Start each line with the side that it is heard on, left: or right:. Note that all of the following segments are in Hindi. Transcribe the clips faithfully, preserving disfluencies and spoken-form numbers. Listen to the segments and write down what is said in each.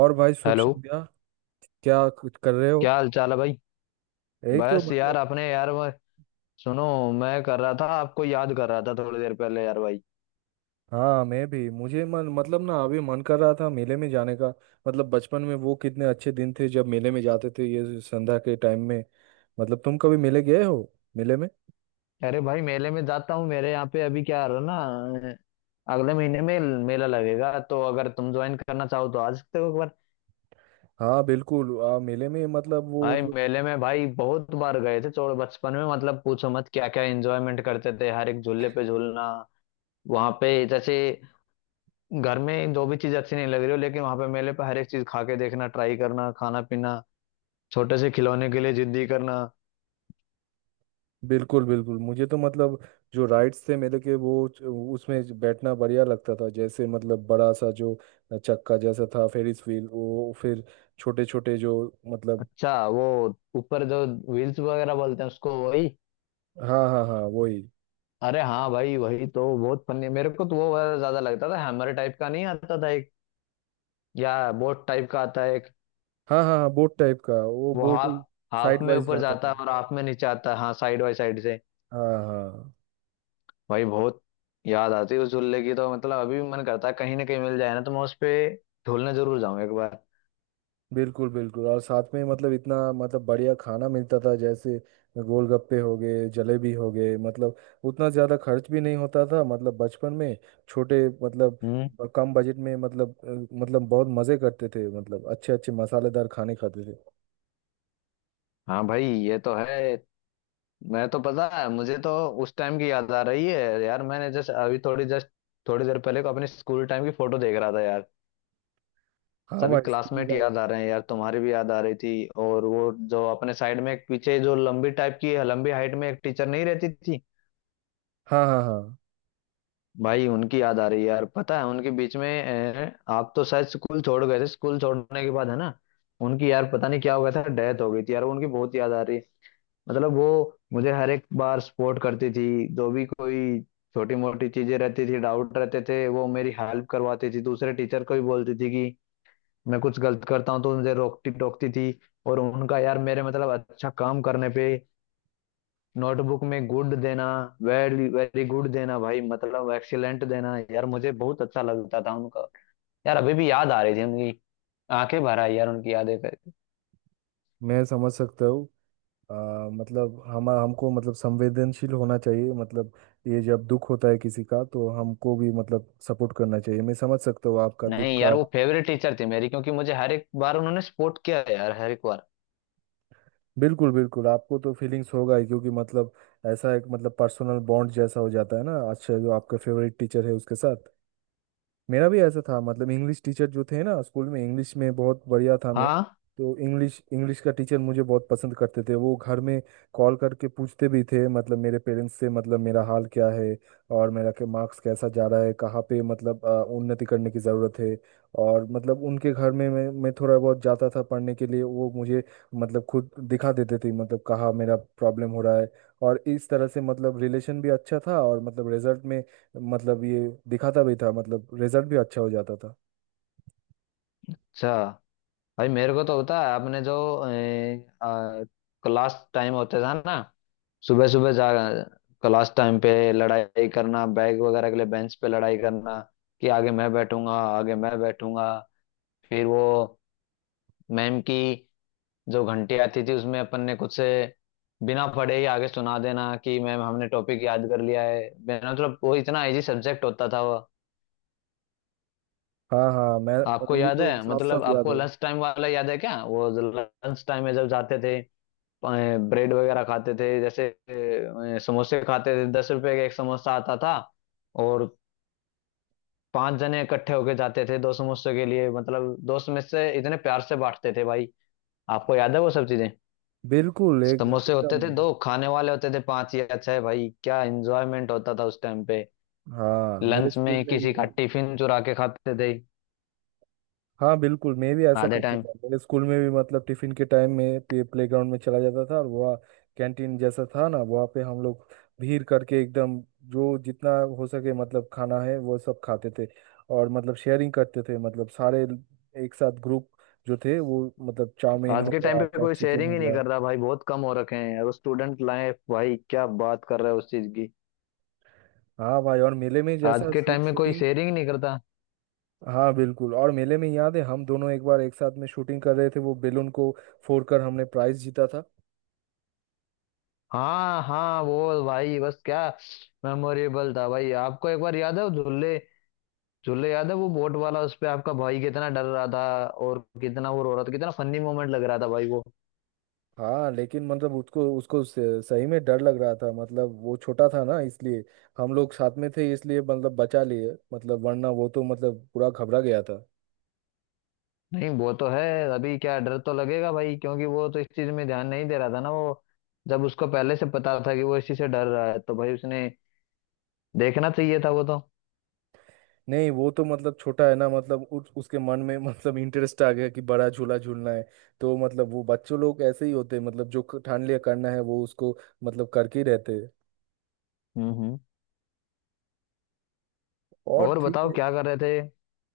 right: और भाई, शुभ
left: हेलो।
right: संध्या। क्या कुछ कर रहे हो?
left: क्या हाल चाल है भाई।
right: यही तो
left: बस यार
right: मतलब।
left: अपने यार वो सुनो। मैं कर रहा था आपको याद कर रहा था थोड़ी देर पहले यार भाई।
right: हाँ, मैं भी, मुझे मन, मतलब ना, अभी मन कर रहा था मेले में जाने का। मतलब बचपन में वो कितने अच्छे दिन थे, जब मेले में जाते थे ये संध्या के टाइम में। मतलब तुम कभी मेले गए हो? मेले में।
left: अरे भाई मेले में जाता हूँ। मेरे यहाँ पे अभी क्या रहा ना, अगले महीने में मेला लगेगा, तो अगर तुम ज्वाइन करना चाहो तो आ सकते हो एक बार।
right: हाँ बिल्कुल। आ, मेले में मतलब वो
left: भाई
right: जो।
left: मेले में भाई बहुत बार गए थे छोड़ बचपन में, मतलब पूछो मत क्या क्या एंजॉयमेंट करते थे। हर एक झूले पे झूलना, वहां पे जैसे घर में जो भी चीज अच्छी नहीं लग रही हो, लेकिन वहां पे मेले पे हर एक चीज खा के देखना, ट्राई करना, खाना पीना, छोटे से खिलौने के लिए जिद्दी करना।
right: बिल्कुल बिल्कुल, मुझे तो मतलब। जो राइड्स थे मेले के, वो। उसमें ज- बैठना बढ़िया लगता था, जैसे मतलब बड़ा सा जो। चक्का जैसा था, फेरिस व्हील, वो फिर। छोटे छोटे जो। मतलब।
left: अच्छा वो ऊपर जो व्हील्स वगैरह बोलते हैं उसको, वही।
right: हाँ हाँ हाँ, वही।
left: अरे हाँ भाई वही तो। बहुत फनी मेरे को तो वो वाला ज्यादा लगता था। हैमर टाइप का नहीं आता था एक, या बोट टाइप का आता है एक,
right: हाँ हाँ हाँ, बोट टाइप का, वो
left: वो
right: बोट।
left: हाफ हाफ
right: साइड
left: में
right: वाइज
left: ऊपर
right: जाता
left: जाता
right: था।
left: है और हाफ में नीचे आता है। हाँ साइड बाई साइड से।
right: हाँ हाँ।
left: भाई बहुत याद आती है उस झूले की। तो मतलब अभी भी मन करता है कहीं ना कहीं मिल जाए ना तो मैं उस पे झूलने जरूर जाऊँ एक बार।
right: बिल्कुल बिल्कुल। और साथ में मतलब इतना मतलब बढ़िया खाना मिलता था, जैसे। गोलगप्पे हो गए, जलेबी हो गए, मतलब। उतना ज़्यादा खर्च भी नहीं होता था मतलब बचपन में। छोटे मतलब।
left: हम्म
right: ब- कम बजट में, मतलब अ, मतलब बहुत मज़े करते थे, मतलब अच्छे अच्छे मसालेदार खाने खाते थे।
left: हाँ भाई ये तो है। मैं तो, पता है मुझे तो उस टाइम की याद आ रही है यार। मैंने जस्ट अभी थोड़ी जस्ट थोड़ी देर पहले को अपने स्कूल टाइम की फोटो देख रहा था यार।
right: हाँ
left: सभी
right: भाई, स्कूल
left: क्लासमेट
right: लाइफ।
left: याद आ रहे हैं यार, तुम्हारी भी याद आ रही थी। और वो जो अपने साइड में एक पीछे जो लंबी टाइप की लंबी हाइट में एक टीचर नहीं रहती थी,
right: हाँ हाँ हाँ।
left: भाई उनकी याद आ रही है यार। पता है उनके बीच में, अ, आप तो शायद स्कूल छोड़ गए थे, स्कूल छोड़ने के बाद है ना, उनकी, यार पता नहीं क्या हो गया था, डेथ हो गई थी यार। उनकी बहुत याद आ रही है। मतलब वो मुझे हर एक बार सपोर्ट करती थी। जो भी कोई छोटी मोटी चीजें रहती थी, डाउट रहते थे, वो मेरी हेल्प करवाती थी। दूसरे टीचर को भी बोलती थी कि, मैं कुछ गलत करता हूँ तो मुझे रोकती टोकती थी। और उनका यार मेरे मतलब अच्छा काम करने पे नोटबुक में गुड देना, वेरी वेरी गुड देना, भाई मतलब एक्सीलेंट देना यार, मुझे बहुत अच्छा लगता था उनका। यार अभी भी याद आ रही थी उनकी, आंखें भर आई यार उनकी यादें करके।
right: मैं समझ सकता हूँ। अ, मतलब हम हमको मतलब संवेदनशील होना चाहिए, मतलब। ये जब दुख होता है किसी का, तो हमको भी मतलब सपोर्ट करना चाहिए। मैं समझ सकता हूँ आपका दुख
left: नहीं यार
right: का।
left: वो फेवरेट टीचर थी मेरी, क्योंकि मुझे हर एक बार उन्होंने सपोर्ट किया है यार, हर एक बार।
right: बिल्कुल बिल्कुल। आपको तो फीलिंग्स होगा ही, क्योंकि मतलब। ऐसा एक मतलब पर्सनल बॉन्ड जैसा हो जाता है ना, अच्छा, जो आपका फेवरेट टीचर है उसके साथ। मेरा भी ऐसा था, मतलब इंग्लिश टीचर जो थे ना स्कूल में, इंग्लिश में बहुत बढ़िया था मैं।
left: हाँ,
right: तो इंग्लिश इंग्लिश का टीचर मुझे बहुत पसंद करते थे। वो घर में। कॉल करके पूछते भी थे, मतलब मेरे पेरेंट्स से, मतलब मेरा हाल क्या है। और मेरा के मार्क्स कैसा जा रहा है, कहाँ पे मतलब अ, उन्नति करने की ज़रूरत है। और मतलब उनके घर में मैं मैं थोड़ा बहुत जाता था पढ़ने के लिए, वो मुझे। मतलब खुद दिखा देते थे, मतलब कहाँ मेरा प्रॉब्लम हो रहा है। और इस तरह से मतलब रिलेशन भी अच्छा था, और मतलब रिजल्ट में। मतलब ये। दिखाता भी था, मतलब रिजल्ट भी अच्छा हो जाता था।
left: अच्छा। भाई मेरे को तो होता है आपने जो क्लास टाइम होते था ना, सुबह सुबह जा क्लास टाइम पे लड़ाई करना, बैग वगैरह के लिए बेंच पे लड़ाई करना कि आगे मैं बैठूंगा, आगे मैं बैठूंगा। फिर वो मैम की जो घंटी आती थी उसमें अपन ने कुछ से बिना पढ़े ही आगे सुना देना कि मैम हमने टॉपिक याद कर लिया है, बिना मतलब। वो इतना इजी सब्जेक्ट होता था वो।
right: हाँ हाँ, मैं।
left: आपको
right: मुझे
left: याद
right: तो
left: है,
right: साफ
left: मतलब
right: साफ याद
left: आपको
right: है।
left: लंच टाइम वाला याद है क्या? वो लंच टाइम में जब जाते थे, ब्रेड वगैरह खाते थे जैसे, अ, समोसे खाते थे, दस रुपए का एक समोसा आता था, और पांच जने इकट्ठे होके जाते थे दो समोसे के लिए, मतलब दोस्त में से इतने प्यार से बांटते थे भाई। आपको याद है वो सब चीजें?
right: बिल्कुल, एक
left: समोसे होते
right: एकदम।
left: थे दो, खाने वाले होते थे पांच या छह। भाई क्या एंजॉयमेंट होता था उस टाइम पे।
right: हाँ, मेरे
left: लंच
right: स्कूल
left: में
right: में भी
left: किसी का
right: है।
left: टिफिन चुरा के खाते थे
right: हाँ बिल्कुल, मैं भी ऐसा
left: आधे
right: करता
left: टाइम।
right: था मेरे स्कूल में भी। मतलब टिफिन के टाइम में प्ले ग्राउंड में चला जाता था, और वहाँ। कैंटीन जैसा था ना, वहाँ पे हम लोग। भीड़ करके एकदम। जो जितना। हो सके मतलब खाना है, वो सब खाते थे। और मतलब शेयरिंग करते थे, मतलब सारे। एक साथ, ग्रुप। जो थे वो, मतलब चाउमीन
left: आज
right: हो
left: के टाइम
right: गया
left: पे
right: आपका,
left: कोई
right: चिकन
left: शेयरिंग
right: हो
left: ही नहीं
right: गया।
left: कर रहा भाई, बहुत कम हो रखे हैं। और स्टूडेंट लाइफ भाई, क्या बात कर रहा है उस चीज की,
right: हाँ भाई। और मेले में
left: आज
right: जैसा
left: के
right: शू,
left: टाइम में कोई
right: शूटिंग।
left: शेयरिंग नहीं करता।
right: हाँ बिल्कुल, और मेले में याद है, हम दोनों एक बार एक साथ में शूटिंग कर रहे थे, वो बेलून को। फोड़कर हमने प्राइज जीता था।
left: हाँ हाँ वो भाई, बस क्या मेमोरेबल था भाई। आपको एक बार याद है वो झूले, झूले याद है वो बोट वाला, उस पे आपका भाई कितना डर रहा था, और कितना वो रो रहा था, कितना फनी मोमेंट लग रहा था भाई वो।
right: हाँ, लेकिन मतलब उसको उसको स- सही में डर लग रहा था, मतलब वो छोटा था ना इसलिए। हम लोग साथ में थे इसलिए मतलब बचा लिए, मतलब वरना वो तो मतलब पूरा घबरा गया था।
left: नहीं वो तो है, अभी क्या डर तो लगेगा भाई, क्योंकि वो तो इस चीज में ध्यान नहीं दे रहा था ना वो। जब उसको पहले से पता था कि वो इस चीज से डर रहा है, तो भाई उसने देखना चाहिए था वो तो।
right: नहीं, वो तो मतलब छोटा है ना, मतलब उस, उसके मन में मतलब इंटरेस्ट आ गया कि बड़ा झूला झूलना है। तो मतलब वो बच्चों लोग ऐसे ही होते हैं, मतलब जो क- ठान लिया करना है वो उसको। मतलब करके ही रहते हैं।
left: हम्म हम्म
right: और
left: और
right: ठीक
left: बताओ
right: है।
left: क्या कर रहे थे।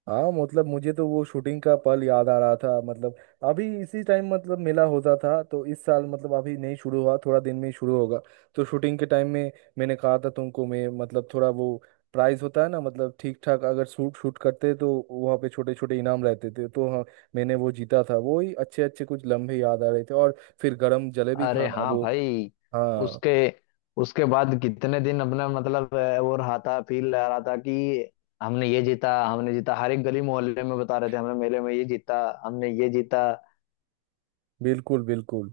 right: हाँ, मतलब मुझे तो वो शूटिंग का पल याद आ रहा था, मतलब। अभी इसी टाइम मतलब मेला होता था, तो इस साल मतलब अभी नहीं शुरू हुआ, थोड़ा दिन में ही शुरू होगा। तो शूटिंग के टाइम में। मैंने कहा था तुमको, मैं मतलब थोड़ा वो। प्राइज होता है ना, मतलब ठीक ठाक अगर शूट शूट करते तो वहाँ पे छोटे छोटे इनाम रहते थे, तो हाँ। मैंने वो जीता था, वो ही अच्छे अच्छे कुछ लम्हे याद आ रहे थे, और फिर गरम जलेबी
left: अरे
right: खाना,
left: हाँ
right: वो।
left: भाई।
right: हाँ।
left: उसके उसके बाद कितने दिन अपना मतलब, अ, वो रहा था, फील आ रहा था कि हमने ये जीता, हमने जीता, हर एक गली मोहल्ले में बता रहे थे, हमने मेले में ये जीता, हमने ये जीता।
right: बिल्कुल बिल्कुल।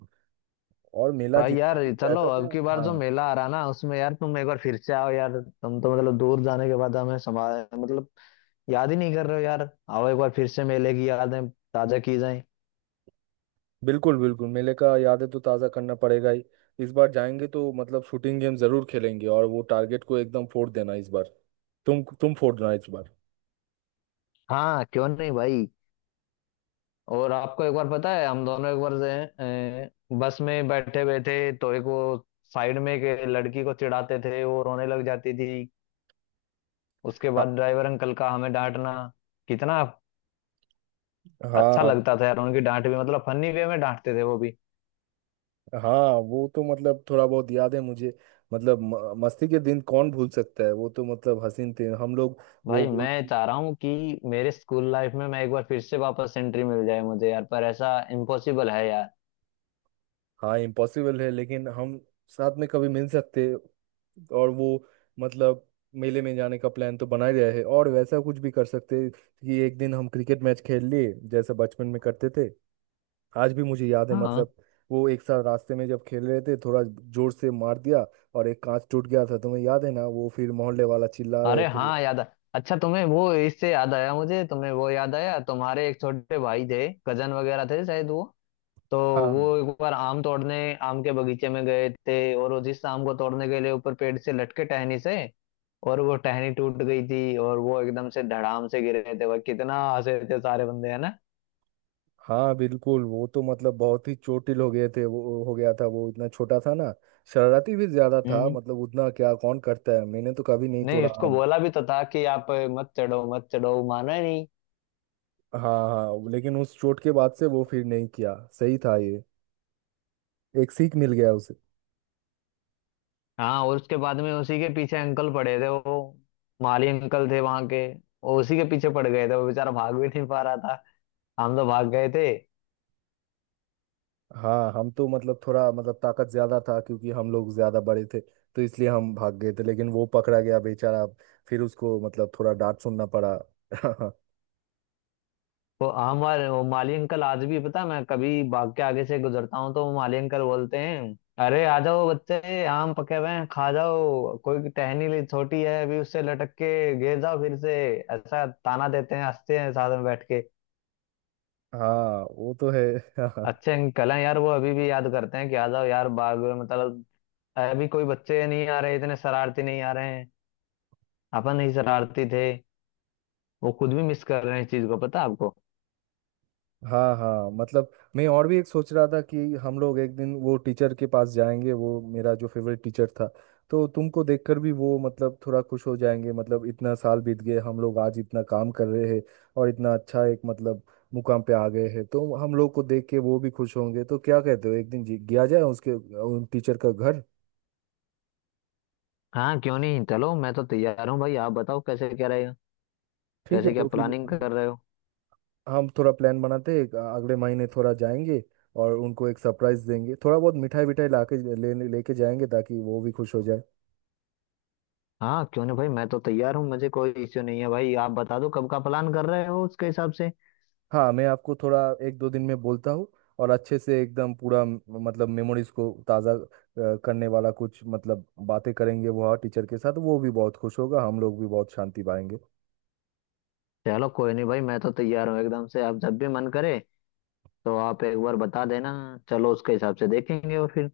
right: और मेला
left: भाई यार
right: जितना भी
left: चलो,
right: रहता
left: अब
right: था,
left: की बार जो
right: हाँ।
left: मेला आ रहा ना उसमें यार तुम एक बार फिर से आओ यार। तुम तो मतलब दूर जाने के बाद हमें समा मतलब याद ही नहीं कर रहे हो यार। आओ एक बार फिर से मेले की यादें ताजा की जाए।
right: बिल्कुल बिल्कुल, मेले का यादें तो ताज़ा करना पड़ेगा ही। इस बार जाएंगे तो मतलब शूटिंग गेम जरूर खेलेंगे, और वो टारगेट को एकदम फोड़ देना इस बार। तुम तुम फोड़ देना इस बार।
left: हाँ क्यों नहीं भाई। और आपको एक बार पता है, हम दोनों एक बार से, अ, बस में बैठे हुए थे तो एक वो साइड में एक लड़की को चिढ़ाते थे, वो रोने लग जाती थी। उसके
right: हाँ
left: बाद ड्राइवर अंकल का हमें डांटना, कितना अच्छा
right: हाँ
left: लगता था यार उनकी डांट भी, मतलब फनी वे में डांटते थे वो भी।
right: हाँ। वो तो मतलब थोड़ा बहुत याद है मुझे। मतलब म- मस्ती के दिन कौन भूल सकता है! वो तो मतलब हसीन थे, हम लोग। वो
left: भाई
right: वो-
left: मैं चाह रहा हूँ कि मेरे स्कूल लाइफ में मैं एक बार फिर से वापस एंट्री मिल जाए मुझे यार, पर ऐसा इम्पॉसिबल है यार।
right: हाँ इम्पॉसिबल है, लेकिन हम। साथ में कभी मिल सकते। और वो। मतलब। मेले में जाने का प्लान तो बना ही रहा है, और वैसा कुछ भी कर सकते हैं, कि एक दिन हम क्रिकेट मैच खेल लिए जैसे बचपन में करते थे। आज भी मुझे याद है,
left: हाँ।
right: मतलब। वो एक साथ रास्ते में जब खेल रहे थे, थोड़ा। जोर से मार दिया। और एक कांच टूट गया था, तुम्हें याद है ना, वो फिर मोहल्ले वाला चिल्ला रहे
left: अरे
right: थे।
left: हाँ याद आ अच्छा तुम्हें वो इससे याद आया। मुझे तुम्हें वो याद आया, तुम्हारे एक छोटे भाई थे, कजन वगैरह थे शायद वो, तो
right: हाँ
left: वो एक बार आम तोड़ने आम के बगीचे में गए थे, और वो जिस आम को तोड़ने के लिए ऊपर पेड़ से लटके टहनी से, और वो टहनी टूट गई थी और वो एकदम से धड़ाम से गिर रहे थे, वह कितना हंसे थे सारे बंदे है ना।
right: हाँ। बिल्कुल, वो तो मतलब बहुत ही चोटिल हो गए थे। वो हो गया था, वो इतना छोटा था ना। शरारती भी ज्यादा था,
left: हम्म।
right: मतलब उतना क्या, कौन करता है! मैंने तो कभी नहीं
left: नहीं
right: तोड़ा।
left: उसको बोला भी तो था कि आप मत चढ़ो, मत चढ़ो, वो माना ही नहीं।
right: हाँ हाँ, लेकिन उस चोट के बाद से वो फिर नहीं किया, सही था ये। एक सीख मिल गया उसे।
left: हाँ। और उसके बाद में उसी के पीछे अंकल पड़े थे, वो माली अंकल थे वहां के, वो उसी के पीछे पड़ गए थे, वो बेचारा भाग भी नहीं पा रहा था, हम तो भाग गए थे।
right: हाँ, हम तो मतलब थोड़ा मतलब ताकत ज्यादा था, क्योंकि हम लोग ज्यादा बड़े थे। तो इसलिए हम भाग गए थे, लेकिन वो पकड़ा गया बेचारा। फिर उसको मतलब थोड़ा डांट सुनना पड़ा।
left: वो हमारे वो माली अंकल आज भी, पता है, मैं कभी बाग के आगे से गुजरता हूँ तो वो माली अंकल बोलते हैं, अरे आ जाओ बच्चे, आम पके हुए हैं खा जाओ, कोई टहनी ली छोटी है अभी, उससे लटक के गिर जाओ फिर से। ऐसा ताना देते हैं, हंसते हैं साथ में बैठ के।
right: हाँ, वो तो है।
left: अच्छे अंकल हैं यार, वो अभी भी याद करते हैं कि आ जाओ यार बाग में, मतलब अभी कोई बच्चे नहीं आ रहे, इतने शरारती नहीं आ रहे हैं, अपन ही शरारती थे। वो खुद भी मिस कर रहे हैं इस चीज को, पता है आपको।
right: हाँ हाँ मतलब। मैं और भी एक सोच रहा था, कि हम लोग एक दिन वो टीचर के पास जाएंगे, वो मेरा जो फेवरेट टीचर था। तो तुमको देखकर भी वो मतलब थोड़ा खुश हो जाएंगे, मतलब इतना साल बीत गए, हम लोग आज इतना काम कर रहे हैं। और इतना अच्छा एक, मतलब। मुकाम पे आ गए हैं, तो हम लोग को देख के वो भी खुश होंगे। तो क्या कहते हो, एक दिन जी- गया जाए उसके, उन टीचर का घर।
left: हाँ क्यों नहीं, चलो मैं तो तैयार हूँ भाई, आप बताओ कैसे क्या रहेगा,
right: ठीक है,
left: कैसे क्या
right: तो फिर
left: प्लानिंग
right: हम।
left: कर रहे हो।
right: हम थोड़ा प्लान बनाते हैं, अगले महीने थोड़ा जाएंगे। और उनको एक सरप्राइज देंगे, थोड़ा बहुत मिठाई विठाई लाके। ले लेके जाएंगे, ताकि वो भी खुश हो जाए।
left: हाँ क्यों नहीं भाई, मैं तो तैयार हूँ, मुझे कोई इश्यू नहीं है भाई, आप बता दो कब का प्लान कर रहे हो, उसके हिसाब से।
right: हाँ मैं आपको थोड़ा। एक दो दिन में बोलता हूँ। और अच्छे से एकदम पूरा म- मतलब मेमोरीज को ताज़ा अ, करने वाला कुछ, मतलब बातें करेंगे वह टीचर के साथ। वो भी बहुत खुश होगा, हम लोग भी बहुत शांति पाएंगे।
left: चलो कोई नहीं भाई, मैं तो तैयार हूँ एकदम से, आप जब भी मन करे तो आप एक बार बता देना, चलो उसके हिसाब से देखेंगे और फिर।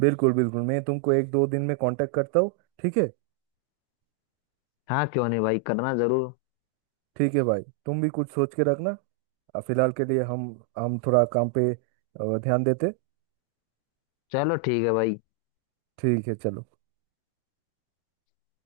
right: बिल्कुल बिल्कुल, मैं तुमको एक दो दिन में कांटेक्ट करता हूँ। ठीक है।
left: हाँ क्यों नहीं भाई, करना जरूर।
right: ठीक है भाई, तुम भी कुछ सोच के रखना। अ, फिलहाल के लिए हम। हम थोड़ा काम पे अ, ध्यान देते।
left: चलो ठीक है भाई।
right: ठीक है, चलो।